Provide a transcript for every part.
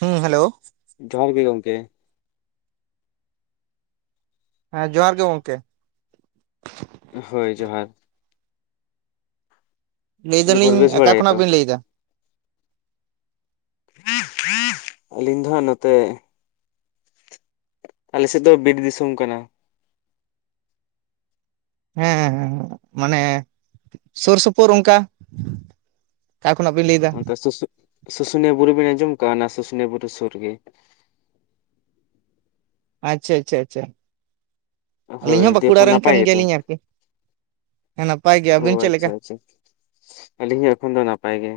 ᱦᱩᱸ ᱦᱮᱞᱳ ᱡᱚᱦᱟᱨ ᱜᱮ ᱜᱚᱝᱠᱮ ᱦᱮᱸ ᱡᱚᱦᱟᱨ ᱜᱮ ᱜᱚᱝᱠᱮ ᱦᱳᱭ ᱡᱚᱦᱟᱨ ᱞᱟᱹᱭ ᱫᱤ ᱯᱚᱨ ᱫᱟᱞᱤᱧ ᱵᱮᱥ ᱚᱠᱟ ᱵᱟᱲᱟ ᱜᱮᱛᱚ ᱠᱷᱚᱱᱟᱜ ᱵᱤᱱ ᱞᱟᱹᱭ ᱮᱫᱟ ᱟᱞᱤᱧ ᱫᱚ ᱦᱟᱸᱜ ᱱᱚᱛᱮ ᱟᱞᱮ ᱥᱮᱫ ᱫᱚ ᱵᱤᱨ ᱫᱤᱥᱳᱢ ᱠᱟᱱᱟ ᱦᱮᱸ ᱦᱮᱸ ᱦᱮᱸ ᱦᱮᱸ ᱢᱟᱱᱮ ᱥᱳᱨ ᱥᱳᱯᱳᱨ ᱚᱱᱠᱟ ᱚᱠᱟ ᱠᱷᱚᱱᱟᱜ ᱵᱤᱱ ᱞᱟᱹᱭᱫᱟ ᱚᱱᱛᱮ ᱥᱩᱥᱩ ᱥᱩᱥᱩᱱᱤᱭᱟᱹ ᱵᱩᱨᱩ ᱵᱤᱱ ᱟᱸᱡᱚᱢ ᱠᱟᱜᱼᱟ ᱚᱱᱟ ᱥᱩᱥᱩᱱᱤᱭᱟᱹ ᱵᱩᱨᱩ ᱥᱩᱨ ᱜᱮ᱾ ᱟᱪᱪᱷᱟ ᱟᱪᱪᱷᱟ ᱟᱪᱪᱷᱟ ᱦᱳᱭ ᱟᱹᱞᱤᱧ ᱦᱚᱸ ᱵᱟᱸᱠᱩᱲᱟ ᱫᱤᱭᱮᱯᱚᱨ ᱨᱮᱱ ᱱᱟᱯᱟᱭ ᱠᱟᱱ ᱜᱮᱛᱚ ᱜᱮᱭᱟᱞᱤᱧ ᱟᱨᱠᱤ ᱦᱮᱸ ᱱᱟᱯᱟᱭ ᱜᱮ ᱟᱹᱵᱤᱱ ᱚᱸ ᱪᱮᱫ ᱞᱮᱠᱟ ᱟᱪᱪᱷᱟ ᱟᱪᱪᱷᱟ ᱟᱞᱤᱧ ᱦᱚᱸ ᱮᱠᱷᱚᱱ ᱫᱚ ᱱᱟᱯᱟᱭ ᱜᱮ᱾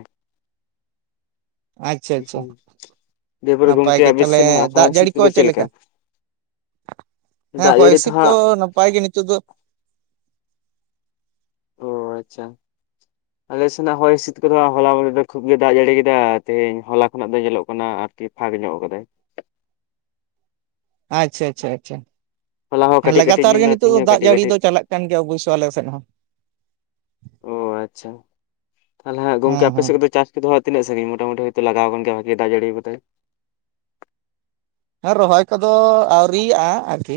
ᱟᱪᱪᱷᱟ ᱟᱪᱪᱷᱟ ᱦᱩᱸ ᱫᱤᱭᱮ ᱯᱚᱨᱮ ᱱᱟᱯᱟᱭ ᱜᱚᱝᱠᱮ ᱜᱮ ᱟᱵᱮᱥ ᱛᱟᱦᱚᱞᱮ ᱥᱮᱱ ᱟᱜ ᱦᱚᱭ ᱫᱟᱜ ᱦᱤᱸᱥᱤᱫ ᱡᱟᱹᱲᱤ ᱠᱚ ᱠᱩᱫᱚ ᱪᱮᱫ ᱞᱮᱠᱟ? ᱦᱮᱸ ᱫᱟᱜ ᱦᱚᱭ ᱡᱟᱹᱲᱤ ᱛᱚ ᱦᱤᱥᱤᱫᱽ ᱠᱚ ᱦᱟᱸᱜ ᱱᱟᱯᱟᱭ ᱜᱮ ᱱᱤᱛᱚᱜ ᱫᱚ᱾ ᱚ ᱟᱪᱪᱷᱟ ᱟᱞᱮ ᱥᱮᱱᱟᱜᱽ ᱦᱚᱭ ᱦᱤᱸᱥᱤᱫ ᱠᱚᱫᱚ ᱦᱚᱞᱟ ᱵᱚᱞᱮ ᱠᱷᱩᱵ ᱜᱮ ᱫᱟᱜ ᱡᱟᱹᱲᱤ ᱠᱮᱫᱟ ᱛᱮᱦᱮᱧ ᱦᱚᱞᱟ ᱠᱷᱚᱱᱟᱜ ᱫᱚ ᱧᱮᱞᱚᱜ ᱠᱟᱱᱟ ᱟᱨ ᱠᱤ ᱯᱷᱟᱸᱠ ᱧᱚᱜ ᱠᱟᱫᱟᱭ ᱟᱪᱪᱷᱟ ᱟᱪᱷᱟ ᱟᱪᱪᱷᱟ ᱦᱚᱞᱟ ᱦᱚᱸ ᱦᱮᱸ ᱠᱟᱹᱴᱤᱡ ᱠᱟᱹᱴᱤᱡ ᱞᱟᱜᱟᱛᱟᱨ ᱧᱩᱨ ᱜᱮ ᱮᱱᱟ ᱱᱤᱛᱚᱜ ᱛᱮᱦᱮᱧ ᱫᱚ ᱦᱚᱸ ᱫᱟᱜ ᱠᱟᱹᱴᱤᱡ ᱡᱟᱹᱲᱤ ᱠᱟᱹᱴᱤᱡ ᱫᱚ ᱪᱟᱞᱟᱜ ᱠᱟᱱ ᱜᱮᱭᱟ ᱚᱵᱳᱥᱥᱚ ᱟᱞᱮ ᱥᱮᱫ ᱦᱚᱸ ᱚᱸ ᱟᱪᱪᱷᱟ ᱛᱟᱦᱞᱮ ᱦᱟᱜ ᱜᱚᱝᱠᱮ ᱦᱮᱸ ᱟᱯᱮ ᱦᱮᱸ ᱥᱮᱫ ᱠᱚᱫᱚ ᱪᱟᱥ? ᱫᱚ ᱦᱟᱜ ᱛᱤᱱᱟᱹᱜ ᱥᱟᱹᱜᱤᱧ ᱢᱚᱴᱟᱢᱩᱴᱤ ᱦᱳᱭᱛᱚ ᱞᱟᱜᱟᱣ ᱟᱠᱟᱱ ᱜᱮᱭᱟ ᱵᱷᱟᱜᱤ ᱫᱟᱜ ᱡᱟᱹᱲᱤ ᱠᱟᱫᱟᱭ ᱦᱮᱸ ᱨᱚᱦᱚᱭ ᱠᱚᱫᱚ ᱟᱣᱨᱤᱭᱟᱜᱼᱟ ᱟᱨᱠᱤ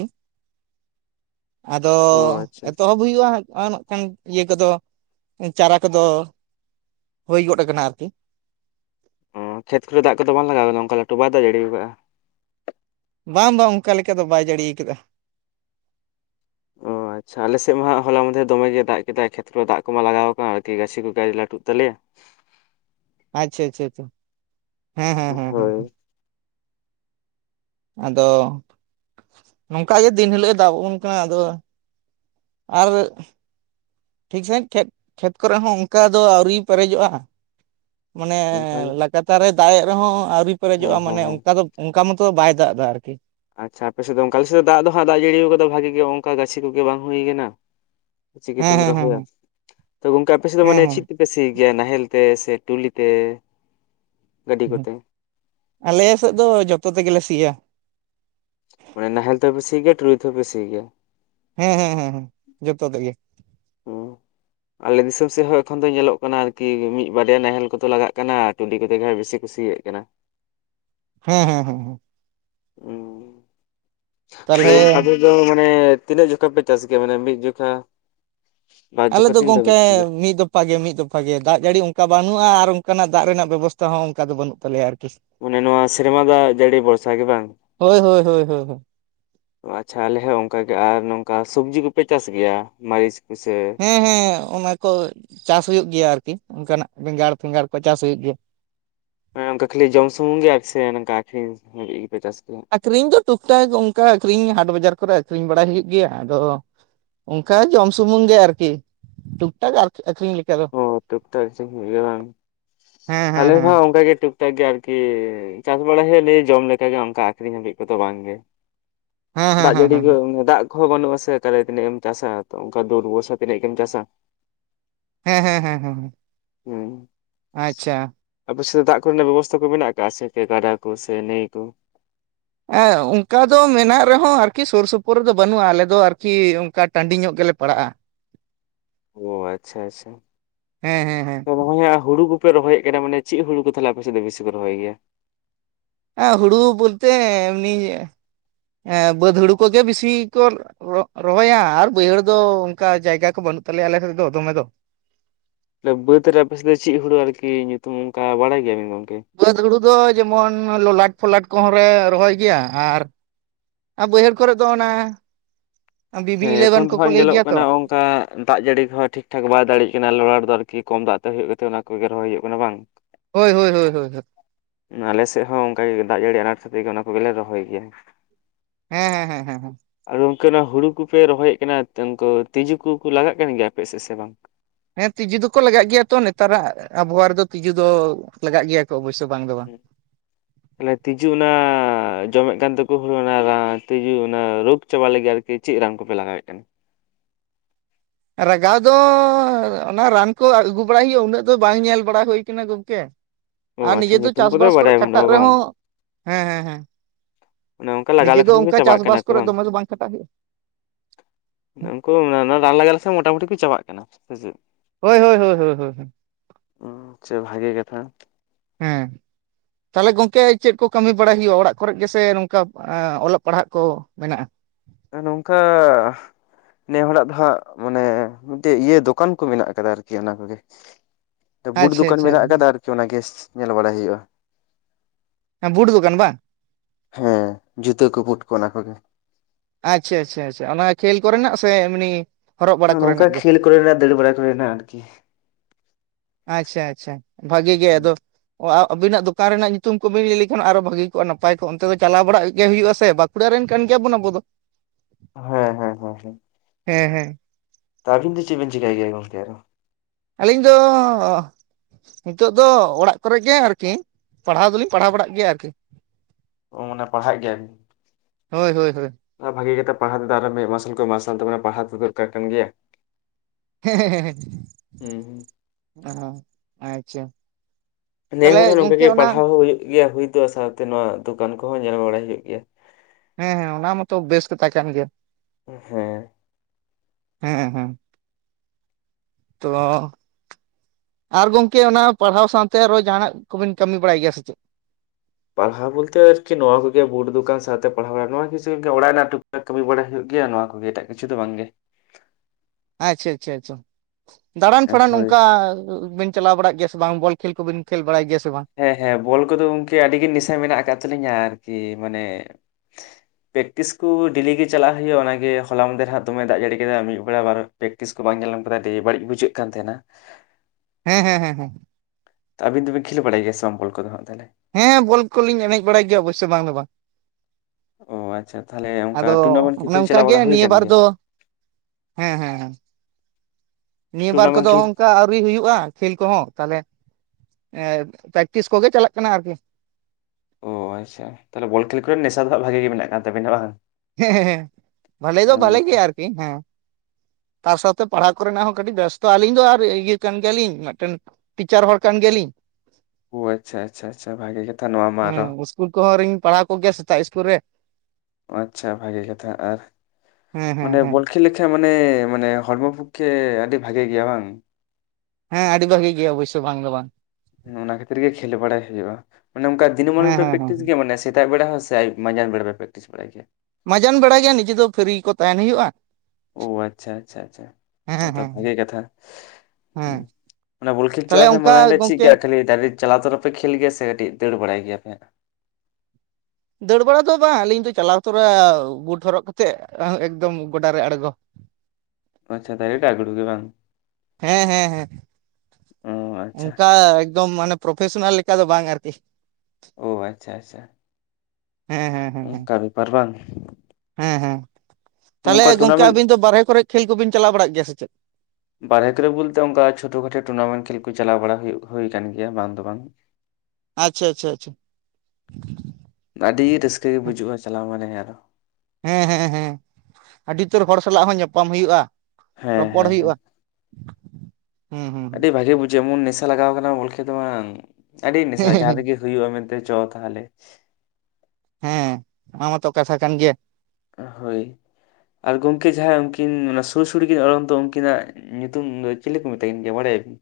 ᱟᱫᱚ ᱚ ᱟᱪᱪᱷᱟ᱾ ᱮᱛᱚᱦᱚᱵ ᱦᱩᱭᱩᱜᱼᱟ ᱦᱟᱜ᱾ ᱟ ᱱᱟᱼᱠᱷᱟᱱ ᱤᱭᱟᱹ ᱠᱚᱫᱚ ᱪᱟᱨᱟ ᱠᱚᱫᱚ ᱦᱳᱭ ᱜᱚᱫ ᱟᱠᱟᱱᱟ ᱟᱨᱠᱤ᱾ ᱚᱸ ᱠᱷᱮᱛ ᱠᱚᱨᱮ ᱫᱟᱜᱽ ᱠᱚᱫᱚ ᱵᱟᱝ ᱞᱟᱜᱟᱣ ᱠᱟᱱᱟ ᱚᱱᱠᱟ ᱞᱟᱹᱴᱩ ᱵᱟᱭ ᱫᱟᱜᱽ ᱡᱟᱹᱲᱤ ᱠᱟᱜᱼᱟ? ᱵᱟᱝ ᱵᱟᱝ ᱚᱱᱠᱟ ᱞᱮᱠᱟ ᱫᱚ ᱵᱟᱭ ᱡᱟᱹᱲᱤ ᱠᱟᱫᱼᱟ᱾ ᱚᱸ ᱟᱪ ᱟᱪᱪᱷᱟ ᱟᱞᱮᱥᱮᱫ ᱢᱟ ᱦᱟᱸᱜ ᱦᱚᱞᱟ ᱢᱟᱫᱷᱮᱨ ᱫᱚᱢᱮ ᱜᱮ ᱫᱟᱜ ᱠᱮᱫᱟ ᱠᱷᱮᱛ ᱠᱚ ᱫᱟᱜ ᱠᱚᱢᱟ ᱞᱟᱜᱟᱣ ᱟᱠᱟᱱ ᱟᱨᱠᱤ ᱜᱟᱹᱪᱷᱤ ᱠᱚ ᱜᱟᱭ ᱞᱟᱹᱴᱩᱜ ᱛᱟᱞᱮᱭᱟ ᱟᱪᱪᱷᱟ ᱟᱪᱪᱷᱟ ᱟᱪᱪᱷᱟ ᱦᱳᱭ ᱦᱮᱸᱼᱦᱮᱸᱼᱦᱮᱸᱼᱦᱮᱸ᱾ ᱟᱫᱚ ᱱᱚᱝᱠᱟ ᱜᱮ ᱫᱤᱱ ᱦᱤᱞᱳᱜ ᱮ ᱫᱟ ᱟᱵᱚᱱ ᱠᱟᱱᱟ ᱟᱫᱚ᱾ ᱟᱨ ᱴᱷᱤᱠ ᱥᱟᱹᱦᱤᱡ ᱠᱷᱮ ᱠᱷᱮᱛ ᱠᱚᱨᱮ ᱦᱚᱸ ᱚᱱᱠᱟ ᱫᱚ ᱟᱹᱣᱨᱤ ᱯᱮᱨᱮᱡᱚᱜᱼᱟ᱾ ᱢᱟᱱᱮ ᱮᱱᱠᱷᱟᱱ ᱞᱟᱜᱟᱛᱟᱨ ᱮ ᱫᱟᱜᱽ ᱮᱫ ᱨᱮᱦᱚᱸ ᱟᱹᱣᱨᱤ ᱦᱚᱸ ᱯᱮᱨᱮᱡᱚᱜᱼᱟ ᱦᱚᱸ ᱢᱟᱱᱮ ᱦᱚᱸ ᱚᱱᱠᱟ ᱫᱚ ᱚᱱᱠᱟ ᱢᱚᱛᱚ ᱵᱟᱭ ᱫᱟᱜᱽ ᱮᱫᱟ ᱟᱨᱠᱤ ᱟᱪᱪᱷᱟ ᱟᱯᱮᱥᱮᱫ ᱫᱚ ᱚᱱᱠᱟ ᱟᱞᱮ ᱥᱮᱫ ᱫᱚ ᱫᱟᱜᱽ ᱫᱚ ᱦᱟᱸᱜ ᱫᱟᱜᱽ ᱡᱟᱹᱲᱤ ᱣᱟᱠᱟᱫᱟ ᱵᱷᱟᱜᱤ ᱜᱮ ᱚᱱᱠᱟ ᱜᱟᱪᱷᱤ ᱠᱚᱜᱮ ᱵᱟᱝ ᱦᱩᱭ ᱠᱟᱱᱟ ᱦᱮᱸ ᱪᱤᱠᱟᱹᱛᱮᱢ ᱦᱮᱸ ᱦᱮᱸ ᱨᱚᱦᱚᱭᱟ ᱛᱚ ᱜᱚᱝᱠᱮ ᱟᱯᱮ ᱥᱮᱫ ᱫᱚ ᱦᱮᱸ ᱢᱟᱱᱮ ᱪᱷᱤ? ᱦᱮᱸ ᱯᱮ ᱥᱤ ᱜᱮᱭᱟ ᱱᱟᱦᱮᱞ ᱛᱮ ᱥᱮ ᱴᱩᱞᱤ ᱛᱮ? ᱜᱟᱹᱰᱤ ᱠᱚᱛᱮ? ᱟᱞᱮ ᱥᱮᱫᱽ ᱫᱚ ᱡᱚᱛᱚ ᱛᱮᱜᱮᱞᱮ ᱥᱤᱭᱟ᱾ ᱢᱟᱱᱮ ᱱᱟᱦᱮᱞ ᱛᱮᱦᱚ ᱯᱮ ᱥᱤ ᱜᱮᱭᱟ ᱴᱩᱞᱤ ᱛᱮᱦᱚᱸ ᱯᱮ ᱥᱤ ᱜᱮᱭᱟ᱾ ᱦᱮᱸᱼᱦᱮᱸᱼᱦᱮᱸᱼᱦᱮᱸ ᱡᱚᱛᱚ ᱛᱮᱜᱮ᱾ ᱦᱩᱸ ᱟᱞᱮ ᱫᱤᱥᱚᱢ ᱥᱮᱫᱽ ᱦᱚᱸ ᱮᱠᱷᱚᱱ ᱫᱚ ᱧᱮᱞᱚᱜ ᱠᱟᱱᱟ ᱟᱨᱠᱤ ᱢᱤᱫ ᱵᱟᱨᱭᱟ ᱱᱟᱦᱮᱞ ᱠᱚᱫᱚ ᱞᱟᱜᱟᱜ ᱠᱟᱱᱟ ᱴᱩᱞᱤ ᱠᱚᱛᱮ ᱜᱮ ᱵᱮᱥᱤ ᱠᱩᱥᱤᱭᱟᱜ ᱠᱟᱱᱟ᱾ ᱦᱮᱸᱼᱦᱮᱸᱼᱦᱮᱸᱼᱦᱮᱸ᱾ ᱩ ᱛᱟᱦᱚᱞᱮ ᱟᱯᱮ ᱫᱚ ᱢᱟᱱᱮ ᱛᱤᱱᱟᱹᱜ ᱡᱚᱠᱷᱟ ᱯᱮ ᱪᱟᱥ ᱜᱮᱭᱟ ᱢᱟᱱᱮ ᱢᱤᱫ ᱡᱚᱠᱷᱟ? ᱵᱟᱨ ᱟᱞᱮ ᱡᱚᱠᱷᱟ ᱫᱚ ᱛᱤᱱ ᱫᱷᱟᱣ ᱯᱮ ᱜᱚᱝᱠᱮ ᱪᱟᱥ ᱜᱮᱭᱟ ᱢᱤᱫ ᱫᱚ ᱫᱚᱯᱟᱜᱮ ᱢᱤᱫ ᱫᱚᱯᱷᱟᱮ ᱫᱟᱜᱽ ᱡᱟᱹᱲᱤ ᱚᱱᱠᱟ ᱵᱟᱹᱱᱩᱜᱼᱟ ᱟᱨ ᱚᱱᱠᱟᱱᱟᱜ ᱫᱟᱜᱽ ᱨᱮᱱᱟᱜ ᱵᱮᱵᱚᱥᱛᱷᱟ ᱦᱚᱸ ᱚᱱᱠᱟ ᱫᱚ ᱵᱟᱹᱱᱩᱜ ᱛᱟᱞᱮᱭᱟ ᱟᱨᱠᱤ᱾ ᱢᱟᱱᱮ ᱱᱚᱣᱟ ᱥᱮᱨᱢᱟ ᱫᱟ ᱡᱟᱹᱲᱤ ᱵᱷᱚᱨᱥᱟ ᱜᱮ ᱵᱟᱝ? ᱦᱳᱭ ᱦᱳᱭ ᱦᱳᱭ ᱦᱳᱭ ᱟᱪᱪᱷᱟ ᱟᱞᱮ ᱦᱚᱸ ᱚᱱᱠᱟ ᱜᱮ ᱟᱨ ᱱᱚᱝᱠᱟ ᱥᱚᱵᱽᱡᱤ ᱠᱚᱯᱮ ᱪᱟᱥ ᱜᱮᱭᱟ ᱢᱟᱹᱨᱤᱪ ᱠᱚᱥᱮ? ᱦᱮᱸᱻᱦᱮᱸ ᱚᱱᱟ ᱠᱚ ᱪᱟᱥ ᱦᱩᱭᱩᱜ ᱜᱮᱭᱟ ᱟᱨᱠᱤ ᱚᱱᱠᱟᱱᱟᱜ ᱵᱮᱸᱜᱟᱲ ᱯᱷᱮᱸᱜᱟᱲ ᱠᱚ ᱪᱟᱥ ᱦᱩᱭᱩᱜ ᱜᱮᱭᱟ᱾ ᱚᱱᱠᱟ ᱠᱷᱟᱹᱞᱤ ᱡᱚᱢ ᱥᱩᱢᱩᱝ ᱜᱮ ᱥᱮ ᱱᱚᱝᱠᱟ ᱟᱹᱷᱨᱤᱧ ᱦᱟᱵᱤᱡ ᱜᱮᱞᱮ ᱪᱟᱥ ᱜᱮᱭᱟ᱾ ᱟᱠᱷᱨᱤᱧ ᱫᱚ ᱴᱩᱠ ᱴᱟᱠ ᱚᱱᱠᱟ ᱟᱹᱠᱷᱨᱤᱧ ᱦᱟᱴ ᱵᱟᱡᱟᱨ ᱠᱚᱨᱮ ᱟᱠᱷᱨᱤᱧ ᱵᱟᱲᱟᱭ ᱦᱩᱭᱩᱜ ᱜᱮᱭᱟ ᱟᱫᱚ᱾ ᱚᱱᱠᱟ ᱡᱚᱢ ᱥᱩᱢᱩᱝ ᱜᱮ ᱟᱨᱠᱤ ᱴᱩᱠ ᱴᱟᱠ ᱟᱹᱷᱨᱤᱧ᱾ ᱚ ᱴᱩᱠ ᱴᱟᱠ ᱟᱠᱷᱨᱤᱧ ᱦᱩᱭᱩᱜ ᱜᱤᱭᱟ ᱵᱟᱝ ᱦᱮᱸ ᱦᱮᱸ ᱟᱞᱮ ᱦᱮᱸ ᱠᱚᱦᱚᱸ ᱚᱱᱠᱟ ᱜᱮ ᱴᱩᱠ ᱚᱱᱠᱟᱜᱮ ᱜᱮ ᱟᱨᱠᱤ ᱪᱟᱥ ᱵᱟᱲᱟᱭ ᱦᱩᱭᱩᱜᱼᱟ ᱱᱤᱭᱟᱹ ᱡᱚᱢ ᱞᱮᱠᱟᱜᱮ ᱚᱱᱠᱟ ᱟᱠᱷᱨᱤᱧ ᱦᱟᱹᱵᱤᱡ ᱠᱚᱫᱚ ᱵᱟᱝᱜᱮ᱾ ᱦᱮᱸ ᱫᱟᱜᱽ ᱦᱮᱸ ᱡᱟᱹᱲᱤ ᱦᱮᱸ ᱠᱚ ᱫᱟᱜᱽ ᱠᱚᱦᱚᱸ ᱵᱟᱹᱱᱩᱜ ᱟᱥᱮ ᱛᱟᱞᱦᱮ ᱛᱤᱱᱟᱹᱜ ᱮᱢ ᱪᱟᱥᱟ ᱚᱱᱠᱟ ᱫᱩᱨᱵᱚᱨᱥᱟ ᱛᱤᱱᱟᱹᱜ ᱜᱮᱢ ᱪᱟᱥᱟ᱾ ᱦᱮᱸ ᱦᱮᱸ ᱦᱮᱸ ᱦᱮᱸ ᱦᱩᱸ ᱟᱪᱪᱷᱟ᱾ ᱟᱯᱮ ᱥᱮᱫ ᱫᱟᱜᱽ ᱠᱚᱨᱮᱱᱟᱜ ᱵᱮᱵᱚᱥᱛᱟ ᱠᱚ ᱢᱮᱱᱟᱜ ᱠᱟᱼᱟ ᱥᱮ ᱜᱟᱰᱟ ᱠᱚ ᱥᱮ ᱱᱟᱹᱭ ᱠᱚ? ᱦᱮᱸ ᱚᱱᱠᱟ ᱫᱚ ᱢᱮᱱᱟᱜ ᱨᱮᱦᱚᱸ ᱟᱨᱠᱤ ᱥᱩᱨ ᱥᱩᱯᱩᱨ ᱨᱮᱫᱚ ᱵᱟᱹᱱᱩᱜᱼᱟ ᱟᱞᱮ ᱫᱚ ᱟᱨᱠᱤ ᱚᱱᱠᱟ ᱴᱟᱹᱰᱤ ᱧᱚᱜ ᱜᱮᱞᱮ ᱯᱟᱲᱟᱜᱼᱟ᱾ ᱚ ᱟᱪᱪᱷᱟ ᱟᱪᱪᱷᱟ ᱦᱮᱸ ᱦᱮᱸ ᱱᱚᱜᱼᱚᱭ ᱦᱩᱲᱩ ᱠᱚ ᱯᱮ ᱨᱚᱦᱚᱭᱮᱫ ᱠᱟᱱᱟ ᱢᱟᱱᱮ ᱪᱮᱫ ᱦᱩᱲᱩ ᱛᱟᱦᱚᱞᱮ ᱟᱯᱮᱥᱮᱫ ᱫᱚ ᱵᱤᱥᱤ ᱠᱚ ᱨᱚᱦᱚᱭ ᱜᱮᱭᱟ ᱦᱸ ᱦᱩᱲᱩ ᱵᱚᱞᱛᱮ ᱮᱢᱱᱤ ᱵᱟᱹᱫᱽ ᱦᱩᱲᱩ ᱠᱚᱜᱮ ᱵᱮᱥᱤ ᱠᱚ ᱨᱚᱦᱚᱭᱟ ᱟᱨ ᱵᱟᱹᱭᱦᱟᱹᱲ ᱫᱚ ᱚᱱᱠᱟ ᱡᱟᱭᱜᱟ ᱠᱚ ᱵᱟᱹᱱᱩᱜ ᱛᱟᱞᱮᱭᱟ ᱟᱞᱮ ᱥᱮᱫ ᱫᱚ ᱫᱚᱢᱮ ᱫᱚ ᱵᱟᱹᱫ ᱨᱮ ᱟᱯᱮᱥᱮᱜ ᱫᱚ ᱪᱮᱫ ᱦᱩᱲᱩ ᱟᱨᱠᱤ ᱧᱩᱛᱩᱢ ᱚᱱᱠᱟ ᱵᱟᱲᱟᱭ ᱜᱮᱭᱟᱵᱤᱱ ᱜᱚᱝᱠᱮ? ᱵᱟᱹᱫᱽ ᱦᱩᱲᱩ ᱫᱚ ᱡᱮᱢᱚᱱ ᱞᱚᱞᱟᱴ ᱯᱷᱚᱞᱟᱴ ᱠᱚᱦᱚᱸ ᱞᱮ ᱨᱚᱦᱚᱭ ᱜᱮᱭᱟ ᱟᱨ ᱟᱨ ᱵᱟᱹᱭᱦᱟᱹᱲ ᱠᱚᱨᱮ ᱫᱚ ᱚᱱᱟ ᱵᱤᱵᱤ ᱦᱮᱸ ᱮᱠᱷᱚᱱ ᱤᱞᱮᱵᱷᱮᱱ ᱫᱚ ᱠᱚᱠᱚ ᱦᱟᱸᱜ ᱞᱟᱹᱭ ᱧᱮᱞᱚᱜ ᱜᱮᱭᱟ ᱛᱚ ᱠᱟᱱᱟ ᱚᱱᱠᱟ ᱫᱟᱜ ᱡᱟᱹᱲᱤ ᱠᱚᱦᱚᱸ ᱴᱷᱤᱠ ᱴᱷᱟᱠ ᱵᱟᱭ ᱫᱟᱲᱮᱜ ᱠᱟᱱᱟ ᱟᱞᱮ ᱚᱬᱟᱜᱨᱮ ᱫᱚ ᱟᱨᱠᱤ ᱠᱚᱢ ᱫᱟᱜ ᱛᱮ ᱦᱳᱭᱳᱜ ᱜᱮᱛᱮ ᱚᱱᱟ ᱠᱚᱜᱮ ᱨᱚᱦᱚᱭ ᱦᱩᱭᱩᱜ ᱠᱟᱱᱟ ᱵᱟᱝ ᱦᱳᱭ ᱦᱳᱭ ᱦᱳᱭ ᱦᱳᱭ ᱟᱞᱮᱥᱮᱫ ᱦᱚᱸ ᱚᱱᱠᱟᱜᱮ ᱫᱟᱜ ᱡᱟᱹᱲᱤ ᱟᱱᱟᱴ ᱠᱷᱟᱛᱤᱨ ᱜᱮ ᱚᱱᱟ ᱠᱚᱜᱮᱞᱮ ᱨᱚᱦᱚᱭ ᱜᱮᱭᱟ ᱦᱮᱸ ᱦᱮᱸ ᱦᱮᱸ ᱦᱮᱸ ᱦᱮᱸ ᱟᱨ ᱜᱚᱝᱠᱮ ᱚᱱᱟ ᱦᱩᱲᱩ ᱠᱚᱯᱮ ᱨᱚᱦᱚᱭᱮᱫ ᱠᱟᱱᱟ ᱩᱱᱠᱩ ᱛᱤᱡᱩ ᱠᱚᱠᱚ ᱞᱟᱜᱟᱜ ᱠᱟᱱ ᱜᱮᱭᱟ ᱟᱯᱮ ᱥᱮᱫ ᱥᱮ ᱵᱟᱝ ᱦᱮᱸ ᱛᱤᱡᱩ ᱫᱚᱠᱚ ᱞᱟᱜᱟᱜ ᱜᱮᱭᱟ ᱛᱚ ᱱᱮᱛᱟᱨᱟᱜ ᱟᱵᱚᱦᱟᱣᱟ ᱨᱮᱫᱚ ᱛᱤᱡᱩ ᱫᱚ ᱞᱟᱜᱟᱜ ᱜᱮᱭᱟ ᱠᱚ ᱚᱵᱚᱥᱥᱳ ᱵᱟᱝ ᱫᱚ ᱵᱟᱝ ᱛᱟᱞᱦᱮ ᱛᱤᱡᱩ ᱚᱱᱟ ᱡᱚᱢᱮᱫ ᱠᱟᱱ ᱫᱚᱠᱚ ᱦᱩᱲᱩ ᱚᱱᱟ ᱨᱟᱱ ᱛᱤᱡᱩ ᱚᱱᱟ ᱨᱳᱜᱽ ᱪᱟᱵᱟ ᱞᱟᱹᱜᱤᱫ ᱟᱨᱠᱤ ᱪᱮᱫ ᱨᱟᱱ ᱠᱚᱯᱮ ᱞᱟᱜᱟᱣᱮᱫ ᱠᱟᱱᱟ ᱨᱟᱜᱟᱣ ᱫᱚ ᱚᱱᱟ ᱨᱟᱱ ᱠᱚ ᱟᱹᱜᱩ ᱵᱟᱲᱟᱭ ᱦᱩᱭᱩᱜᱼᱟ ᱩᱱᱟᱹᱜ ᱫᱚ ᱵᱟᱝ ᱧᱮᱞ ᱵᱟᱲᱟ ᱦᱩᱭᱩᱠᱟᱱᱟ ᱜᱚᱝᱠᱮ ᱚ ᱟᱨ ᱟᱪᱪᱷᱟ ᱱᱤᱡᱮ ᱫᱚ ᱧᱩᱛᱩᱢ ᱠᱚᱫᱚ ᱪᱟᱥᱼᱵᱟᱥ ᱵᱟᱰᱟᱭ ᱠᱚᱨᱮᱜ ᱠᱷᱟᱴᱟᱜ ᱵᱟᱹᱱᱩᱜᱼᱟ ᱵᱟᱝ ᱨᱮᱦᱚᱸ ᱦᱮᱸ ᱦᱮᱸ ᱦᱮᱸ ᱚᱱᱮ ᱚᱱᱠᱟ ᱞᱟᱜᱟᱣ ᱱᱤᱡᱮ ᱫᱚ ᱞᱮᱠᱷᱟᱱ ᱜᱮ ᱚᱱᱠᱟ ᱪᱟᱵᱟᱜ ᱠᱟᱱᱟ ᱪᱟᱥᱵᱟᱥ ᱠᱚ ᱠᱚᱨᱮ ᱫᱚᱢᱮ ᱫᱚ ᱵᱟᱝ ᱠᱷᱟᱴᱟᱜ ᱦᱩᱭᱩᱜᱼᱟ ᱩᱱᱠᱩ ᱨᱟᱱ ᱞᱟᱜᱟᱣ ᱞᱮᱠᱷᱟᱱ ᱢᱚᱴᱟᱢᱩᱴᱤ ᱠᱚ ᱪᱟᱵᱟᱜ ᱠᱟᱱᱟ ᱦᱮᱸᱥᱮ ᱦᱳᱭ ᱦᱳᱭ ᱦᱳᱭ ᱦᱳᱭ ᱦᱳᱭ ᱦᱳᱭ ᱟᱪᱪᱷᱟ ᱵᱷᱟᱜᱮ ᱠᱟᱛᱷᱟ ᱦᱮᱸ ᱛᱟᱦᱚᱞᱮ ᱜᱚᱝᱠᱮ ᱪᱮᱫ ᱠᱚ ᱠᱟᱹᱢᱤ ᱵᱟᱲᱟᱭ ᱦᱩᱭᱩᱜᱼᱟ ᱚᱲᱟᱜ ᱠᱚᱨᱮ ᱜᱮᱥᱮ ᱱᱚᱝᱠᱟ ᱚᱞᱚᱜ ᱯᱟᱲᱦᱟᱜ ᱠᱚ ᱢᱮᱱᱟᱜᱼᱟ ᱱᱚᱝᱠᱟ ᱱᱤᱭᱟᱹ ᱦᱚᱲᱟᱜ ᱫᱚ ᱦᱟᱸᱜ ᱢᱟᱱᱮ ᱢᱤᱫᱴᱤᱡ ᱤᱭᱟᱹ ᱫᱚᱠᱟᱱ ᱠᱚ ᱢᱮᱱᱟᱜ ᱠᱟᱫᱟ ᱟᱨᱠᱤ ᱚᱱᱟ ᱠᱚᱜᱮ ᱵᱩᱴ ᱟᱪᱪᱷᱟ ᱫᱚᱠᱟᱱ ᱟᱪᱪᱷᱟ ᱢᱮᱱᱟᱜ ᱠᱟᱫᱟ ᱟᱨᱠᱤ ᱚᱱᱟᱜᱮ ᱧᱮᱞ ᱵᱟᱲᱟᱭ ᱦᱩᱭᱩᱜᱼᱟ ᱦᱮᱸ ᱵᱩᱴ ᱫᱚᱠᱟᱱ ᱵᱟᱝ ᱦᱮᱸ ᱡᱩᱛᱟᱹ ᱠᱚ ᱯᱩᱴ ᱠᱚ ᱚᱱᱟ ᱠᱚᱜᱮ ᱟᱪᱪᱷᱟ ᱟᱪᱪᱷᱟ ᱟᱪᱪᱷᱟ ᱚᱱᱟ ᱠᱷᱮᱞ ᱠᱚᱨᱮᱱᱟᱜ ᱥᱮ ᱮᱢᱱᱤ ᱦᱚᱨᱚᱜ ᱵᱟᱲᱟ ᱱᱚᱝᱠᱟ ᱠᱚᱨᱮᱱᱟᱜ ᱜᱮ ᱠᱷᱮᱞ ᱠᱚᱨᱮᱱᱟᱜ ᱫᱟᱹᱲ ᱵᱟᱲᱟ ᱠᱚᱨᱮᱱᱟᱜ ᱟᱨᱠᱤ ᱟᱪᱪᱷᱟ ᱟᱪᱪᱷᱟ ᱵᱷᱟᱹᱜᱮ ᱜᱮ ᱦᱩᱸ ᱟᱫᱚ ᱚ ᱟᱵᱤᱱᱟᱜ ᱫᱚᱠᱟᱱ ᱨᱮᱱᱟᱜ ᱧᱩᱛᱩᱢ ᱠᱚᱵᱤᱱ ᱞᱟᱹᱭ ᱞᱮᱠᱷᱟᱱ ᱟᱨᱚ ᱵᱷᱟᱹᱜᱮ ᱠᱚᱜᱼᱟ ᱱᱟᱯᱟᱭ ᱠᱚᱜ ᱚᱱᱛᱮ ᱫᱚ ᱪᱟᱞᱟᱣ ᱵᱟᱲᱟᱜ ᱜᱮ ᱦᱩᱭᱩᱜᱼᱟ ᱥᱮ ᱵᱟ ᱠᱩᱲᱟ ᱨᱮᱱ ᱠᱟᱱ ᱜᱮᱭᱟᱵᱚᱱ ᱟᱵᱚ ᱫᱚ ᱦᱮᱸ ᱦᱮᱸ ᱦᱮᱸ ᱦᱮᱸ ᱦᱮᱸ ᱦᱮᱸ ᱛᱟᱵᱤᱱ ᱫᱚ ᱪᱮᱜ ᱵᱤᱱ ᱪᱤᱠᱟᱹᱭ ᱜᱮᱭᱟ ᱜᱚᱢᱠᱮ ᱟᱨᱚ ᱟᱹᱞᱤᱧ ᱫᱚ ᱱᱤᱛᱚᱜ ᱫᱚ ᱚᱲᱟᱜ ᱠᱚᱨᱮᱜ ᱜᱮ ᱟᱨᱠᱤ ᱯᱟᱲᱦᱟᱣ ᱫᱚᱞᱤᱧ ᱯᱟᱲᱦᱟᱣ ᱵᱟᱲᱟᱜ ᱜᱮᱭᱟ ᱟᱨᱠᱤ ᱚ ᱢᱟᱱᱮ ᱯᱟᱲᱦᱟᱜ ᱜᱮᱭᱟ ᱵᱤᱱ ᱦᱳᱭ ᱦᱳᱭ ᱦᱳᱭ ᱵᱷᱟᱹᱜᱮ ᱠᱟᱛᱮ ᱯᱟᱲᱦᱟᱣ ᱛᱮᱫᱚ ᱟᱨᱚ ᱢᱮᱜ ᱢᱟᱨᱥᱟᱞ ᱠᱚ ᱢᱟᱨᱥᱟᱞ ᱛᱟᱵᱚᱱᱟ ᱯᱟᱲᱦᱟᱣ ᱛᱚᱵᱮ ᱫᱚᱨᱠᱟᱨ ᱠᱟᱱ ᱜᱮᱭᱟ ᱦᱩᱸ ᱦᱩᱸ ᱚ ᱟᱪᱪᱷᱟ ᱱᱮ ᱛᱟᱦᱚᱞᱮ ᱦᱚᱲ ᱦᱚᱸ ᱱᱚᱝᱠᱟ ᱜᱚᱝᱠᱮ ᱜᱮ ᱚᱱᱟ ᱯᱟᱲᱦᱟᱣ ᱦᱚᱸ ᱦᱳᱭᱳᱜ ᱜᱮᱭᱟ ᱦᱩᱭ ᱫᱚ ᱥᱟᱶᱛᱮ ᱱᱚᱣᱟ ᱫᱚᱠᱟᱱ ᱠᱚᱦᱚᱸ ᱧᱮᱞ ᱵᱟᱲᱟᱭ ᱦᱳᱭᱳᱜ ᱜᱮᱭᱟ ᱦᱮᱸ ᱦᱮᱸ ᱚᱱᱟ ᱢᱟᱛᱚ ᱵᱮᱥ ᱠᱟᱛᱟ ᱠᱟᱱ ᱜᱮᱭᱟ ᱦᱮᱸ ᱦᱮᱸ ᱦᱮᱸ ᱛᱚ ᱟᱨ ᱜᱚᱢᱠᱮ ᱚᱱᱟ ᱯᱟᱲᱦᱟᱣ ᱥᱟᱶᱛᱮ ᱟᱨᱚ ᱡᱟᱦᱟᱱᱟᱜ ᱠᱚᱵᱤᱱ ᱠᱟᱹᱢᱤ ᱵᱟᱲᱟᱭ ᱜᱮᱭᱟ ᱥᱮ ᱪᱮᱫ ᱯᱟᱲᱦᱟᱣ ᱵᱚᱞᱛᱮ ᱟᱨᱠᱤ ᱱᱚᱣᱟ ᱠᱚᱜᱮ ᱵᱩᱴ ᱫᱚᱠᱟᱱ ᱥᱟᱶᱛᱮ ᱯᱟᱲᱦᱟᱣ ᱵᱟᱲᱟ ᱱᱚᱣᱟ ᱠᱤᱪᱷᱩ [inaudible] ᱚᱲᱟᱜ ᱨᱮᱱᱟᱜ ᱠᱟᱹᱢᱤ ᱵᱟᱲᱟ ᱦᱳᱭᱳᱜ ᱜᱮᱭᱟ ᱱᱚᱣᱟ ᱠᱚᱜᱮ ᱮᱴᱟᱜ ᱠᱤᱪᱷᱩ ᱫᱚ ᱵᱟᱝ ᱜᱮ ᱟᱪᱪᱷᱟ ᱟᱪᱪᱷᱟ ᱟᱪᱪᱷᱟ ᱫᱟᱲᱟᱱ ᱯᱷᱟᱲᱟᱱ ᱦᱳᱭ ᱚᱱᱠᱟ ᱪᱟᱞᱟᱣ ᱵᱟᱲᱟᱜ ᱜᱮᱭᱟ ᱥᱮ ᱵᱟᱝ ᱵᱚᱞ ᱠᱷᱮᱞ ᱠᱚᱵᱤᱱ ᱠᱷᱮᱞ ᱵᱟᱲᱟᱭ ᱜᱮᱭᱟ ᱥᱮ ᱵᱟᱝ ᱦᱮᱸ ᱦᱮᱸ ᱵᱷᱩᱞ ᱠᱚᱫᱚ ᱜᱚᱢᱠᱮ ᱟᱹᱰᱤ ᱜᱮ ᱱᱮᱥᱟ ᱢᱮᱱᱟᱜ ᱠᱟᱜ ᱛᱟᱹᱞᱤᱧᱟ ᱟᱨᱠᱤ ᱢᱟᱱᱮ ᱯᱮᱠᱴᱤᱥ ᱠᱚ ᱰᱤᱞᱤ ᱜᱮ ᱪᱟᱞᱟᱜ ᱦᱳᱭᱳᱜᱼᱟ ᱚᱱᱟ ᱜᱮ ᱦᱚᱞᱟ ᱢᱟᱫᱷᱮᱨ ᱦᱟᱸᱜ ᱫᱚᱢᱮ ᱫᱟᱜ ᱡᱟᱹᱲᱤ ᱠᱮᱫᱟ ᱢᱤᱫ ᱵᱮᱲᱟ ᱵᱟᱨ ᱯᱮᱠᱴᱤᱥ ᱠᱚ ᱵᱟᱝ ᱧᱮᱞ ᱧᱟᱢ ᱠᱟᱛᱮ ᱫᱤᱭᱮ ᱵᱟᱹᱲᱤᱡ ᱵᱩᱡᱷᱟᱹᱜ ᱠᱟᱱ ᱛᱟᱦᱮᱱᱟ᱾ ᱦᱮᱸᱻ ᱦᱮᱸᱻᱦᱮᱸᱻ ᱦᱮᱸ ᱟᱹᱵᱤᱱ ᱫᱚᱵᱤᱱ ᱠᱷᱮᱞ ᱵᱟᱲᱟᱭ ᱜᱮᱭᱟ ᱥᱮ ᱵᱟᱝ ᱵᱚᱞ ᱠᱚ ᱦᱟᱸᱜ ᱛᱟᱦᱞᱮ? ᱦᱮᱸ ᱵᱚᱞ ᱠᱚᱞᱤᱧ ᱮᱱᱮᱡ ᱵᱟᱲᱟᱭ ᱜᱮᱭᱟ ᱚᱵᱚᱥᱥᱚᱭ ᱵᱟᱝ ᱫᱚ ᱵᱟᱝ᱾ ᱚ ᱟᱪᱪᱷᱟ ᱛᱟᱦᱚᱞᱮ ᱚᱱᱠᱟ ᱟᱫᱚ ᱴᱩᱨᱱᱟᱢᱮᱱᱴ ᱠᱚ ᱠᱷᱮᱞ ᱪᱟᱞᱟᱣ ᱱᱚᱝᱠᱟᱜᱮ ᱵᱟᱲᱟ ᱦᱩᱭ ᱱᱤᱭᱟᱹ ᱟᱠᱟᱱ ᱵᱟᱨ ᱜᱮᱭᱟ ᱫᱚ᱾ ᱦᱮᱸᱻ ᱦᱮᱸᱻ ᱦᱮᱸ ᱱᱤᱭᱟᱹ ᱵᱟᱨ ᱴᱩᱨᱱᱟᱢᱮᱱᱴ ᱠᱚᱫᱚ ᱠᱷᱮᱞ ᱡᱚᱝ ᱠᱟ ᱟᱹᱣᱨᱤ ᱦᱩᱭᱩᱜᱼᱟ ᱠᱷᱮᱞ ᱠᱚᱦᱚᱸ ᱛᱟᱦᱞᱮ, ᱮᱸᱻ ᱯᱮᱠᱴᱤᱥ ᱠᱚᱜᱮ ᱪᱟᱞᱟᱜ ᱠᱟᱱᱟ ᱟᱨᱠᱤ᱾ ᱚ ᱦᱳᱭᱥᱮ ᱛᱟᱦᱞᱮ ᱵᱚᱞ ᱠᱷᱮᱞ ᱠᱚᱨᱮᱱ ᱱᱮᱥᱟ ᱫᱚ ᱦᱟᱜ ᱵᱷᱟᱜᱮ ᱢᱮᱱᱟᱜ ᱠᱟᱫ ᱛᱟᱵᱤᱱᱟ ᱵᱟᱝ᱾ ᱦᱮᱸᱻ ᱦᱮᱸᱻ ᱵᱷᱟᱞᱮ ᱫᱚ ᱚ ᱵᱷᱟᱞᱮ ᱟᱪᱪᱷᱟ ᱜᱮᱭᱟ ᱟᱨᱠᱤ ᱦᱮᱸ᱾ ᱛᱟᱨ ᱥᱟᱶᱛᱮ ᱯᱟᱲᱦᱟᱣ ᱠᱚᱨᱮᱱᱟᱜ ᱦᱚᱸ ᱠᱟᱹᱴᱤᱡ ᱵᱮᱥᱛᱚ ᱟᱹᱞᱤᱧ ᱫᱚ ᱟᱨ ᱤᱭᱟᱹ ᱠᱟᱱ ᱜᱮᱭᱟᱞᱤᱧ ᱢᱤᱫᱴᱮᱱ᱾ ᱴᱤᱪᱟᱨ ᱦᱚᱲ ᱠᱟᱱ ᱜᱮᱭᱟᱞᱤᱧ᱾ ᱚ ᱟᱪᱪᱷᱟ ᱟᱪᱪᱷᱟ ᱟᱪᱪᱷᱟ ᱵᱷᱟᱜᱮ ᱠᱟᱛᱷᱟ ᱱᱚᱣᱟ ᱢᱟ ᱦᱩᱸ ᱟᱨᱚ ᱤᱥᱠᱩᱞ ᱠᱚᱦᱚᱸ ᱨᱤᱧ ᱯᱟᱲᱦᱟᱣ ᱠᱚᱜᱮᱭᱟ ᱥᱮᱛᱟᱜ ᱤᱥᱠᱩᱞ ᱨᱮ᱾ ᱟᱪᱪᱷᱟ ᱵᱷᱟᱜᱮ ᱠᱟᱛᱷᱟ ᱟᱨ ᱦᱮᱸ ᱦᱮᱸ ᱚᱱᱮ ᱦᱮᱸ ᱵᱚᱞ ᱠᱷᱮᱞ ᱞᱮᱠᱷᱟᱭ ᱢᱟᱱᱮ ᱢᱟᱱᱮ ᱦᱚᱲᱢᱚ ᱯᱚᱠᱷᱮ ᱟᱹᱰᱤ ᱵᱷᱟᱜᱮ ᱜᱮᱭᱟ ᱵᱟᱝ᱾ ᱦᱮᱸ ᱟᱹᱰᱤ ᱵᱷᱟᱜᱮ ᱜᱮᱭᱟ ᱚᱵᱚᱥᱥᱳᱭ ᱵᱟᱝ ᱫᱚ ᱵᱟᱝ᱾ ᱚᱱᱟ ᱠᱷᱟᱹᱛᱤᱨ ᱜᱮ ᱠᱷᱮᱞ ᱵᱟᱲᱟᱭ ᱦᱳᱭᱳᱜᱼᱟ ᱚᱱᱮ ᱚᱱᱠᱟ ᱫᱤᱱᱟᱹᱢ ᱦᱤᱞᱚᱜ ᱦᱮᱸ ᱜᱮᱯᱮ ᱦᱮᱸ ᱦᱮᱸ ᱯᱮᱠᱴᱤᱥ ᱜᱮᱭᱟ ᱢᱟᱱᱮ? ᱥᱮᱛᱟᱜ ᱵᱮᱲᱟ ᱦᱚᱸ ᱥᱮ ᱟᱭᱩᱵ ᱢᱟᱡᱟᱱ ᱵᱮᱲᱟ ᱯᱮ ᱯᱨᱮᱠᱴᱤᱥ ᱵᱟᱲᱟᱭ ᱜᱮᱭᱟ? ᱢᱟᱡᱟᱱ ᱵᱮᱲᱟ ᱜᱮᱭᱟ ᱱᱤᱡᱮ ᱫᱚ ᱯᱷᱤᱨᱤ ᱠᱚ ᱛᱟᱦᱮᱱ ᱦᱩᱭᱩᱜᱼᱟ᱾ ᱳ ᱟᱪᱪᱷᱟ ᱟᱪᱪᱷᱟ ᱟᱪᱪᱷᱟ ᱦᱮᱸ ᱡᱷᱚᱛᱚ ᱦᱮᱸ ᱵᱚᱜᱮ ᱠᱟᱛᱷᱟ᱾ ᱦᱮᱸ ᱚᱱᱟ ᱵᱚᱞ ᱠᱷᱮᱞ ᱛᱟᱦᱞᱮ ᱪᱟᱞᱟᱜ ᱚᱱᱠᱟ ᱢᱟᱲᱟᱝ ᱯᱮ ᱜᱚᱝᱠᱮ ᱪᱤᱠᱟᱹᱜ ᱟ ᱠᱷᱟᱹᱞᱤ ᱴᱟᱭᱵᱤᱠ ᱪᱟᱞᱟᱣ ᱛᱚᱨᱟ ᱯᱮ ᱠᱷᱮᱞ ᱜᱮᱭᱟ ᱥᱮ ᱠᱟᱹᱴᱤᱡ ᱫᱟᱹᱲ ᱵᱟᱲᱟᱭ ᱜᱮᱭᱟ ᱯᱮ? ᱫᱟᱹᱲ ᱵᱟᱲᱟ ᱫᱚ ᱵᱟᱝ ᱟᱹᱞᱤᱧ ᱫᱚ ᱪᱟᱞᱟᱣ ᱛᱚᱨᱟ ᱵᱩᱴ ᱦᱚᱨᱚᱜ ᱠᱟᱛᱮᱜ ᱮᱠᱫᱚᱢ ᱜᱚᱰᱟ ᱨᱮ ᱟᱲᱜᱚ᱾ ᱟᱪᱪᱷᱟ ᱰᱟᱭᱨᱮᱰ ᱟᱲᱜᱩ ᱜᱮ ᱵᱟᱝ᱾ ᱦᱮᱸᱻ ᱦᱮᱸᱻ ᱦᱮᱸ, ᱚ ᱟᱪᱪᱷᱟ ᱚᱱᱠᱟ ᱮᱠᱫᱚᱢ ᱢᱟᱱᱮ ᱯᱨᱚᱯᱷᱮᱥᱚᱱᱟᱞ ᱞᱮᱠᱟ ᱫᱚ ᱵᱟᱝ ᱟᱨᱠᱤ᱾ ᱳ ᱟᱪᱪᱷᱟ ᱟᱪᱪᱷᱟ᱾ ᱦᱮᱸᱻ ᱦᱮᱸᱻ ᱚᱝᱠᱟ ᱵᱮᱯᱟᱨ ᱵᱟᱝ? ᱦᱮᱸᱻ ᱦᱮᱸᱻ ᱛᱟᱦᱞᱮ ᱱᱚᱝᱠᱟ ᱜᱚᱝᱠᱮ ᱴᱩᱨᱱᱟᱢᱮᱱᱴ ᱟᱹᱵᱤᱱ ᱫᱚ ᱵᱟᱨᱦᱮ ᱠᱚᱨᱮ ᱠᱷᱮᱞ ᱠᱚᱵᱤᱱ ᱪᱟᱞᱟᱣ ᱵᱟᱲᱟᱜ ᱜᱮᱭᱟ ᱥᱮ ᱪᱮᱫ? ᱵᱟᱨᱦᱮ ᱠᱚᱨᱮ ᱵᱚᱞᱛᱮ ᱚᱱᱠᱟ ᱪᱷᱳᱴᱳ ᱠᱷᱟᱴᱳ ᱴᱩᱨᱱᱟᱢᱮᱱᱴ ᱠᱷᱮᱞ ᱠᱚ ᱪᱟᱞᱟᱣ ᱵᱟᱲᱟ ᱦᱳᱭᱳᱜ ᱦᱳᱭ ᱠᱟᱱ ᱜᱮᱭᱟ ᱵᱟᱝ ᱫᱚ ᱵᱟᱝ᱾ [inaudible] ᱟᱪᱪᱷᱟ ᱟᱪᱪᱷᱟ ᱟᱪᱪᱷᱟ᱾ ᱟᱹᱰᱤ ᱨᱟᱹᱥᱠᱟᱹ ᱜᱮ ᱵᱩᱡᱩᱜᱼᱟ ᱪᱟᱞᱟᱣ ᱢᱟᱱᱮ ᱟᱨᱚ᱾ ᱦᱮᱸᱻ ᱦᱮᱸᱻ ᱦᱮᱸ ᱟᱹᱰᱤ ᱩᱛᱟᱹᱨ ᱦᱚᱲ ᱥᱟᱞᱟᱜ ᱦᱚᱸ ᱧᱟᱯᱟᱢ ᱦᱩᱭᱩᱜᱼᱟ ᱦᱮᱸ ᱨᱚᱯᱚᱲ ᱦᱮᱸ ᱦᱮᱸ ᱦᱩᱭᱩᱜᱼᱟ᱾ [inaudible] ᱦᱩᱸ ᱦᱩᱸ ᱟᱹᱰᱤ ᱵᱷᱟᱜᱤ ᱵᱩᱡᱷᱟᱹᱜᱼᱟ ᱮᱢᱚᱱ ᱱᱮᱥᱟ ᱞᱟᱜᱟᱣ ᱟᱠᱟᱱᱟ ᱵᱚᱞᱠᱷᱮᱞ ᱫᱚ ᱵᱟᱝ ᱟᱹᱰᱤ ᱱᱮᱥᱟ ᱡᱟᱦᱟᱸ ᱨᱮᱜᱮ ᱦᱩᱭᱩᱜ ᱟ ᱢᱮᱱᱛᱮ ᱪᱚ ᱛᱟᱦᱚᱞᱮ᱾ ᱦᱮᱸ ᱱᱚᱣᱟ ᱢᱟᱚᱛᱚ ᱠᱟᱛᱷᱟ ᱠᱟᱱ ᱜᱮᱭᱟ᱾ ᱦᱳᱭ ᱟᱨ ᱜᱚᱢᱠᱮ ᱡᱟᱦᱟᱸᱭ ᱩᱱᱠᱤᱱ ᱚᱱᱟ ᱥᱩᱨ ᱥᱩᱲᱤ ᱠᱤᱱ ᱚᱨᱚᱝ ᱫᱚ ᱩᱱᱠᱤᱱᱟᱜ ᱧᱩᱛᱩᱢ ᱫᱚ ᱪᱤᱞᱤ ᱠᱚ ᱢᱮᱛᱟ ᱠᱤᱱ ᱜᱮᱭᱟ ᱵᱟᱲᱟᱭᱟ ᱵᱤᱱ?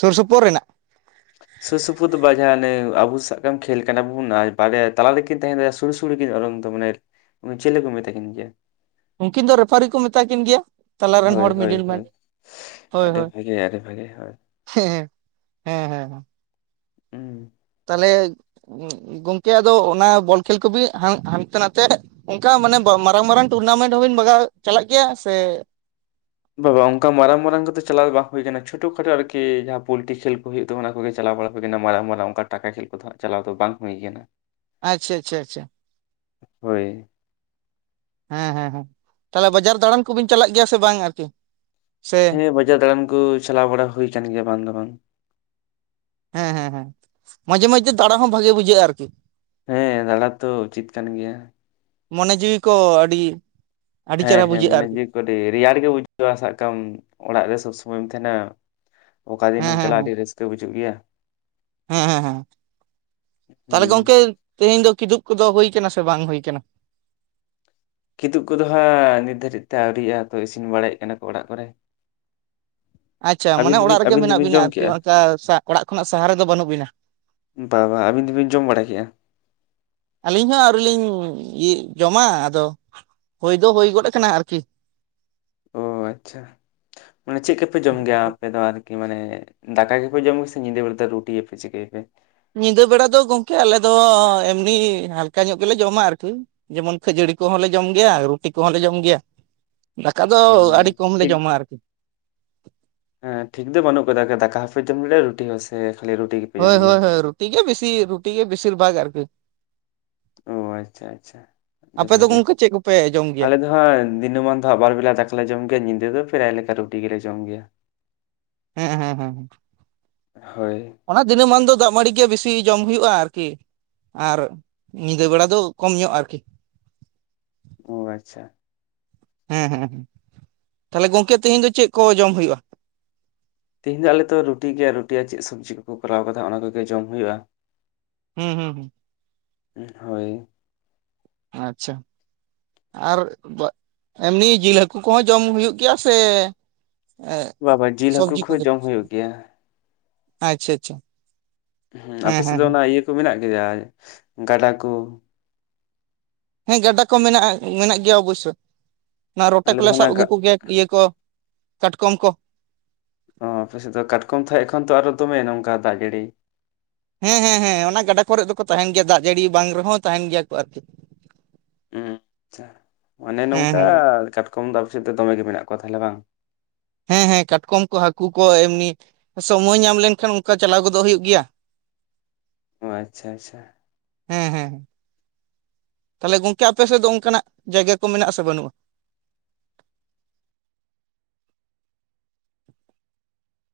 ᱥᱩᱨ ᱥᱩᱯᱩᱨ ᱨᱮᱱᱟᱜ᱾ ᱥᱩᱨ ᱥᱩᱯᱩᱨ ᱫᱚ ᱵᱟ ᱡᱟᱦᱟ ᱦᱟᱱᱮ ᱟᱵᱚ ᱥᱟᱵ ᱠᱟᱜ ᱢᱮ ᱠᱷᱮᱞ ᱠᱟᱱᱟ ᱵᱚᱱ ᱟᱨ ᱵᱟᱨᱭᱟ ᱛᱟᱞᱞᱟᱞᱮᱠ ᱩᱱᱠᱤᱱ ᱛᱟᱦᱮᱸᱨᱮ ᱥᱩᱲᱩ ᱥᱩᱲᱩ ᱠᱤᱱ ᱚᱨᱚᱝ ᱫᱚ ᱢᱟᱱᱮ ᱪᱮᱞᱮ ᱠᱚ ᱢᱮᱛᱟ ᱠᱤᱱ ᱜᱮᱭᱟ? ᱩᱱᱠᱤᱱ ᱫᱚ ᱨᱮᱯᱷᱟᱨᱤ ᱠᱚ ᱢᱮᱛᱟ ᱠᱤᱱ ᱜᱮᱭᱟ᱾ ᱛᱟᱞᱟ ᱨᱮᱱ ᱦᱳᱭ ᱦᱚᱲ ᱦᱳᱭ ᱢᱤᱰᱤᱞ ᱢᱮᱱ ᱦᱳᱭ ᱦᱳᱭ ᱟᱹᱰᱤ ᱦᱳᱭ ᱵᱷᱟᱜᱮ ᱟᱹᱰᱤ ᱵᱷᱟᱜᱮ ᱦᱳᱭ᱾ ᱦᱮᱸ- ᱦᱮᱸᱻᱦᱮᱸᱻᱦᱮᱸ ᱦᱩᱸ ᱛᱟᱦᱚᱞᱮ ᱜᱚᱝᱠᱮ ᱟᱫᱚ ᱚᱱᱟ ᱵᱚᱞ ᱠᱷᱮᱞ ᱠᱚᱵᱤ ᱦᱟᱱᱛᱮ ᱱᱟᱛᱮ ᱚᱱᱠᱟ ᱢᱟᱱᱮ ᱢᱟᱨᱟᱝ ᱢᱟᱨᱟᱝ ᱴᱩᱨᱱᱟᱢᱮᱱᱴ ᱦᱚᱸᱵᱤᱱ ᱵᱟᱜᱟᱣ ᱪᱟᱞᱟᱜ ᱜᱮᱭᱟ ᱥᱮ ᱵᱟᱵᱟ ᱚᱱᱠᱟ ᱢᱟᱨᱟᱝ ᱢᱟᱨᱟᱝ ᱠᱚᱫᱚ ᱪᱟᱞᱟᱣ ᱵᱟᱝ ᱦᱩᱭ ᱟᱠᱟᱱᱟ ᱪᱷᱳᱴᱳ ᱠᱷᱟᱴᱳ ᱟᱨᱠᱤ ᱡᱟᱦᱟᱸ ᱯᱚᱞᱴᱤ ᱠᱷᱮᱞ ᱠᱚ ᱦᱩᱭᱩᱜ ᱠᱟᱱᱟ ᱟᱳ ᱚᱱᱟ ᱠᱚᱜᱮ ᱪᱟᱞᱟᱣ ᱵᱟᱲᱟ ᱦᱩᱭ ᱠᱟᱱᱟ ᱢᱟᱨᱟᱝ ᱢᱟᱨᱟᱝ ᱚᱱᱠᱟ ᱴᱟᱠᱟ ᱠᱷᱮᱞ ᱠᱚᱫᱚ ᱪᱟᱞᱟᱣ ᱫᱚ ᱵᱟᱝ ᱦᱩᱭᱟᱱᱟ ᱟᱪᱪᱷᱟ ᱟᱪᱷᱟ ᱟᱪᱷᱟ ᱦᱳᱭ ᱦᱮᱸ ᱦᱮᱸ ᱦᱮᱸ ᱛᱟᱦᱚᱞᱮ ᱵᱟᱡᱟᱨ ᱫᱟᱬᱟᱱ ᱠᱚᱵᱤᱱ ᱪᱟᱞᱟᱜ ᱜᱮᱭᱟ ᱥᱮ ᱵᱟᱝ ᱟᱨᱠᱤ ᱥᱮ ᱦᱮᱸ ᱵᱟᱡᱟᱨ ᱫᱟᱬᱟᱱ ᱠᱚ ᱪᱟᱞᱟᱣ ᱵᱟᱲᱟ ᱦᱩᱭ ᱟᱠᱟᱱ ᱜᱮᱭᱟ ᱵᱟᱝ ᱫᱚ ᱵᱟᱝ ᱦᱮᱸ ᱦᱮᱸ ᱦᱮᱸ ᱢᱟᱡᱷᱮ ᱢᱚᱫᱡᱷᱛᱮ ᱫᱬᱟ ᱦᱚᱸ ᱵᱷᱟᱜᱮ ᱵᱩᱡᱷᱟᱹᱜᱼᱟ ᱟᱨᱠᱤ ᱦᱮᱸ ᱫᱟᱬᱟ ᱛᱚ ᱩᱪᱤᱛ ᱠᱟᱱ ᱜᱮᱭᱟ ᱢᱚᱱᱮ ᱡᱤᱣᱤ ᱠᱚ ᱟᱹᱰᱤ ᱟᱹᱰᱤ ᱦᱮᱸ ᱪᱮᱦᱨᱟ ᱦᱮᱸ ᱵᱩᱡᱷᱟᱹᱜᱼᱟ ᱢᱚᱱᱮ ᱟᱨᱠᱤ ᱡᱮ ᱠᱚ ᱨᱮᱭᱟᱲ ᱜᱮ ᱵᱩᱡᱷᱟᱹᱣᱟ ᱥᱟᱵ ᱠᱟᱜ ᱢᱮ ᱚᱲᱟᱜ ᱨᱮ ᱥᱚᱵᱽ ᱥᱚᱢᱚᱭᱢ ᱛᱟᱦᱮᱱᱟ ᱚᱠᱟ ᱦᱮᱸ ᱫᱤᱱᱮᱢ ᱦᱮᱸ ᱪᱟᱞᱟᱜᱼᱟ ᱟᱹᱰᱤ ᱨᱟᱹᱥᱠᱟᱹ ᱵᱩᱡᱩᱜ ᱜᱮᱭᱟ ᱛᱟᱦᱞᱮ ᱦᱩᱸ ᱜᱚᱝᱠᱮ ᱛᱮᱦᱮᱧ ᱫᱚ ᱠᱤᱫᱩᱵ ᱠᱚᱫᱚ ᱦᱩᱠᱟᱱᱟ ᱥᱮ ᱵᱟᱝ ᱦᱩᱭᱠᱟᱱᱟ ᱠᱤᱛᱛᱩᱩᱜ ᱠᱚᱫᱚ ᱦᱟᱸᱜ ᱱᱤᱛ ᱫᱷᱟᱹᱨᱤᱡ ᱛᱮ ᱟᱹᱣᱨᱤᱜᱼᱟ ᱛᱚ ᱤᱥᱤᱱ ᱵᱟᱲᱟᱭᱮᱫ ᱠᱟᱱᱟ ᱠᱚ ᱚᱲᱟᱜ ᱠᱚᱨᱮ ᱟᱪᱪᱷᱟ ᱢᱟᱱᱮ ᱟᱹᱵᱤᱱ ᱫᱚᱵᱤᱱ ᱚᱲᱟᱜ ᱨᱮᱜᱮ ᱟᱹᱵᱤᱱ ᱢᱮᱱᱟᱜ ᱫᱚᱵᱤᱱ ᱵᱤᱱᱟ ᱡᱚᱢ ᱟᱨᱠᱤ ᱠᱮᱜᱼᱟ ᱚᱱᱠᱟ ᱚᱲᱟᱜ ᱠᱷᱚᱱᱟᱜ ᱥᱟᱦᱟᱨ ᱨᱮᱫᱚ ᱵᱟᱹᱱᱩᱜ ᱵᱤᱱᱟ ᱵᱟ ᱵᱟᱝ ᱟᱹᱵᱤᱱ ᱫᱚᱵᱤᱱ ᱡᱚᱢ ᱵᱟᱲᱟ ᱠᱮᱫᱮᱫᱼᱟ ᱟᱹᱞᱤᱧ ᱦᱚᱸ ᱟᱹᱣᱨᱤ ᱞᱤᱧᱤᱭᱟᱹ ᱡᱚᱢᱟ ᱟᱫᱚ ᱦᱩᱭ ᱫᱚ ᱦᱩᱭ ᱜᱚᱫ ᱟᱠᱟᱱᱟ ᱟᱨᱠᱤ ᱚ ᱟᱪᱪᱷᱟ ᱢᱟᱱᱮ ᱪᱮᱫ ᱠᱚᱯᱮ ᱡᱚᱢ ᱜᱮᱭᱟ ᱟᱯᱮ ᱫᱚ ᱟᱨᱠᱤ ᱢᱟᱱᱮ ᱫᱟᱠᱟ ᱠᱮᱯᱮ ᱡᱚᱢ ᱠᱚ ᱥᱮ ᱧᱤᱫ ᱵᱮᱞ ᱛ ᱨᱩᱴᱤ ᱮᱮᱯᱮ ᱪ ᱦᱮᱯᱮ ᱧᱤᱫᱟᱹ ᱵᱮᱲᱟ ᱫᱚ ᱜᱚᱝᱠᱮ ᱟᱞᱮ ᱫᱚ ᱮᱢᱱᱤ ᱦᱟᱞᱠᱟ ᱧᱚᱜ ᱜᱮᱞᱮ ᱡᱚᱢᱟ ᱟᱨᱠᱤ ᱡᱮᱢᱚᱱ ᱠᱷᱟᱹᱡᱟᱹᱲᱤ ᱠᱚᱦᱚᱸ ᱞᱮ ᱡᱚᱢ ᱜᱮᱭᱟ ᱨᱩᱴᱤ ᱠᱚᱦᱚᱸᱞ ᱞᱮ ᱡᱚᱢ ᱜᱮᱭᱟ ᱫᱟᱠᱟ ᱫᱚ ᱢᱟᱱᱮ ᱟᱹᱰᱤ ᱠᱚᱢᱞᱮ ᱴᱷᱤᱠ ᱡᱚᱢᱟ ᱟᱨᱠᱤ ᱦᱮᱸ ᱴᱷᱤᱠ ᱫᱚ ᱵᱟᱹᱱᱩᱜ ᱟᱠᱟᱫᱟ ᱫᱟᱠᱟ ᱦᱟᱯᱮ ᱡᱚᱢ ᱨᱩᱴᱤ ᱦᱚᱸᱮ ᱠᱷᱟᱹᱤ ᱨᱩᱴᱤ ᱜᱮᱯᱮ ᱡᱚᱢ ᱦᱳᱭ ᱜᱮᱭᱟ? ᱦᱳᱭ ᱦᱳᱭ ᱨᱩᱴᱤ ᱜᱮ ᱵᱮᱥᱤ ᱨᱩᱴᱤ ᱜᱮ ᱵᱮᱥᱤᱨ ᱵᱷᱟᱜᱽ ᱟᱨᱠᱤ ᱚ ᱟᱪᱪᱷᱟ ᱟᱪᱪᱷᱟ ᱟᱯᱮ ᱫᱚ ᱜᱚᱝᱠᱮ ᱪᱮᱫ ᱠᱚᱯᱮ ᱡᱚᱢ ᱜᱮᱭᱟ ᱫᱤᱱᱹᱢᱟᱱ ᱫᱚ ᱟᱵᱟᱨ ᱵᱮᱞᱟ ᱫᱟᱠᱟᱞᱮ ᱡᱚᱢ ᱜᱮᱭᱟ ᱧᱤᱫᱟᱹ ᱫᱚ ᱯᱨᱮᱨᱟᱭ ᱞᱮᱠᱟ ᱨᱩᱴᱤ ᱜᱮᱞᱮ ᱡᱚᱢ ᱜᱮᱭᱟ ᱦᱮᱸ ᱦᱩᱸ ᱦᱩᱸ ᱦᱸ ᱦᱳᱭ ᱚᱱᱟ ᱫᱤᱱᱟᱹᱢ ᱢᱟᱱ ᱫᱚ ᱫᱟᱜ ᱢᱟᱹᱲᱤ ᱜᱮ ᱵᱮᱥᱤ ᱡᱚᱢ ᱦᱩᱭᱩᱜᱼᱟ ᱟᱨᱠᱤ ᱟᱨ ᱧᱤᱫᱟᱹ ᱵᱮᱲᱟ ᱫᱚ ᱠᱚᱢ ᱧᱚᱜ ᱟᱨᱠᱤ ᱚ ᱟᱪᱪᱷᱟ ᱦᱮᱸ ᱦᱮᱸ ᱦ ᱛᱟᱦᱚᱞᱮ ᱜᱚᱝᱠᱮ ᱛᱮᱦᱮᱧ ᱫᱚ ᱪᱮᱫ ᱠᱚ ᱡᱚᱢ ᱦᱩᱭᱩᱜᱼᱟ ᱛᱮᱤᱦᱤᱧ ᱫᱚ ᱟᱞᱮ ᱛᱚ ᱨᱩᱴᱤ ᱜᱮᱭᱟ ᱨᱩᱴᱤᱭᱟᱜ ᱪᱮᱫ ᱥᱚᱵᱽᱡᱤ ᱠᱚᱠᱚ ᱠᱚᱨᱟᱣ ᱠᱟᱫᱟ ᱚᱱᱟ ᱠᱚᱜᱮ ᱡᱚᱢ ᱦᱩᱭᱩᱜᱼᱟ ᱦᱩᱸ ᱦᱩᱸ ᱦᱩᱸ ᱦᱳᱭ ᱟᱪᱪᱷᱟ, ᱟᱨ ᱮᱢᱱᱤ ᱡᱤᱞ ᱦᱟᱹᱠᱩ ᱠᱚᱦᱚᱸ ᱡᱚᱢ ᱦᱩᱭᱩᱜ ᱜᱮᱭᱟ ᱥᱮ, ᱮᱸᱜ ᱵᱟᱵᱟ ᱡᱤᱞ ᱦᱟᱹᱠᱩ ᱥᱚᱵᱽᱡᱤ ᱠᱚᱦᱚᱸ ᱠᱚᱜᱮ, ᱡᱚᱢ ᱦᱩᱭᱩᱜ ᱜᱮᱭᱟ ᱟᱪᱪᱷᱟ ᱟᱪᱪᱷᱟ ᱦᱮ ᱟᱯᱮ ᱦᱮᱸ ᱥᱮᱫ ᱦᱮᱸ ᱫᱚ ᱦᱮᱸ ᱚᱱᱟ ᱤᱭᱟᱹ ᱠᱚ ᱢᱮᱱᱟᱜ ᱜᱮᱭᱟ ᱜᱟᱰᱟ ᱠᱚ? ᱦᱮᱸ ᱜᱟᱰᱟ ᱠᱚ ᱢᱮᱱᱟᱜᱼᱟ ᱢᱮᱱᱟᱜ ᱜᱮᱭᱟ ᱚᱵᱚᱥᱥᱚ ᱚᱱᱟ ᱨᱚᱴᱮ ᱟᱞᱮ ᱫᱚ ᱠᱚᱞᱮ ᱚᱱᱟ ᱥᱟᱵ ᱜᱟ ᱟᱹᱜᱩ ᱠᱚᱜᱮ ᱤᱭᱟᱹ ᱠᱚ, ᱠᱟᱴᱠᱚᱢ ᱠᱚ, ᱚᱻ ᱟᱯᱮᱥᱮᱫ ᱫᱚ ᱠᱟᱴᱠᱚᱢ ᱛᱷᱚ ᱮᱠᱷᱚᱱ ᱛᱚ ᱟᱨᱚ ᱫᱚᱢᱮ ᱱᱚᱝᱠᱟ ᱫᱟᱜ ᱡᱟᱲᱤ᱾ ᱦᱮᱸ ᱦᱮᱸ ᱦᱮᱸ ᱚᱱᱟ ᱜᱟᱰᱟ ᱠᱚᱨᱮ ᱫᱚᱠᱚ ᱛᱟᱦᱮᱱ ᱜᱮᱭᱟ ᱫᱟᱜ ᱡᱟᱹᱲᱤ ᱵᱟᱝ ᱨᱮᱦᱚᱸ ᱛᱟᱦᱮᱱ ᱜᱮᱭᱟ ᱠᱚ ᱟᱨᱠᱤ, ᱟᱪᱪᱷᱟ, ᱚᱱᱮ ᱦᱮᱸ ᱱᱚᱝᱠᱟ ᱦᱮᱸ ᱠᱟᱴᱠᱚᱢ ᱫᱚ ᱟᱞᱮᱥᱮᱫ ᱫᱚ ᱫᱚᱢᱮ ᱜᱮ ᱢᱮᱱᱟᱜ ᱠᱚᱣᱟ ᱛᱟᱦᱚᱞᱮ ᱵᱟᱝ? ᱦᱮᱸ ᱦᱮᱸ ᱠᱟᱴᱠᱚᱢ ᱠᱚ ᱦᱟᱹᱠᱩ ᱠᱚ ᱮᱢᱱᱤ ᱥᱚᱢᱚᱭ ᱧᱟᱢ ᱞᱮᱱᱠᱷᱟᱱ ᱚᱱᱠᱟ ᱪᱟᱞᱟᱣ ᱜᱚᱫᱚᱜ ᱦᱩᱭᱩᱜ ᱜᱮᱭᱟ᱾ ᱚ ᱟᱪᱪᱷᱟ ᱟᱪᱪᱷᱟ, ᱦᱮᱸ ᱦᱮᱸ᱾ ᱛᱟᱦᱚᱞᱮ ᱜᱚᱝᱠᱮ ᱟᱯᱮ ᱥᱮᱫ ᱫᱚ ᱚᱱᱠᱟᱱᱟᱜ ᱡᱟᱭᱜᱟ ᱠᱚ ᱢᱮᱱᱟᱜ ᱟᱥᱮ ᱵᱟᱹᱱᱩᱜᱼᱟ?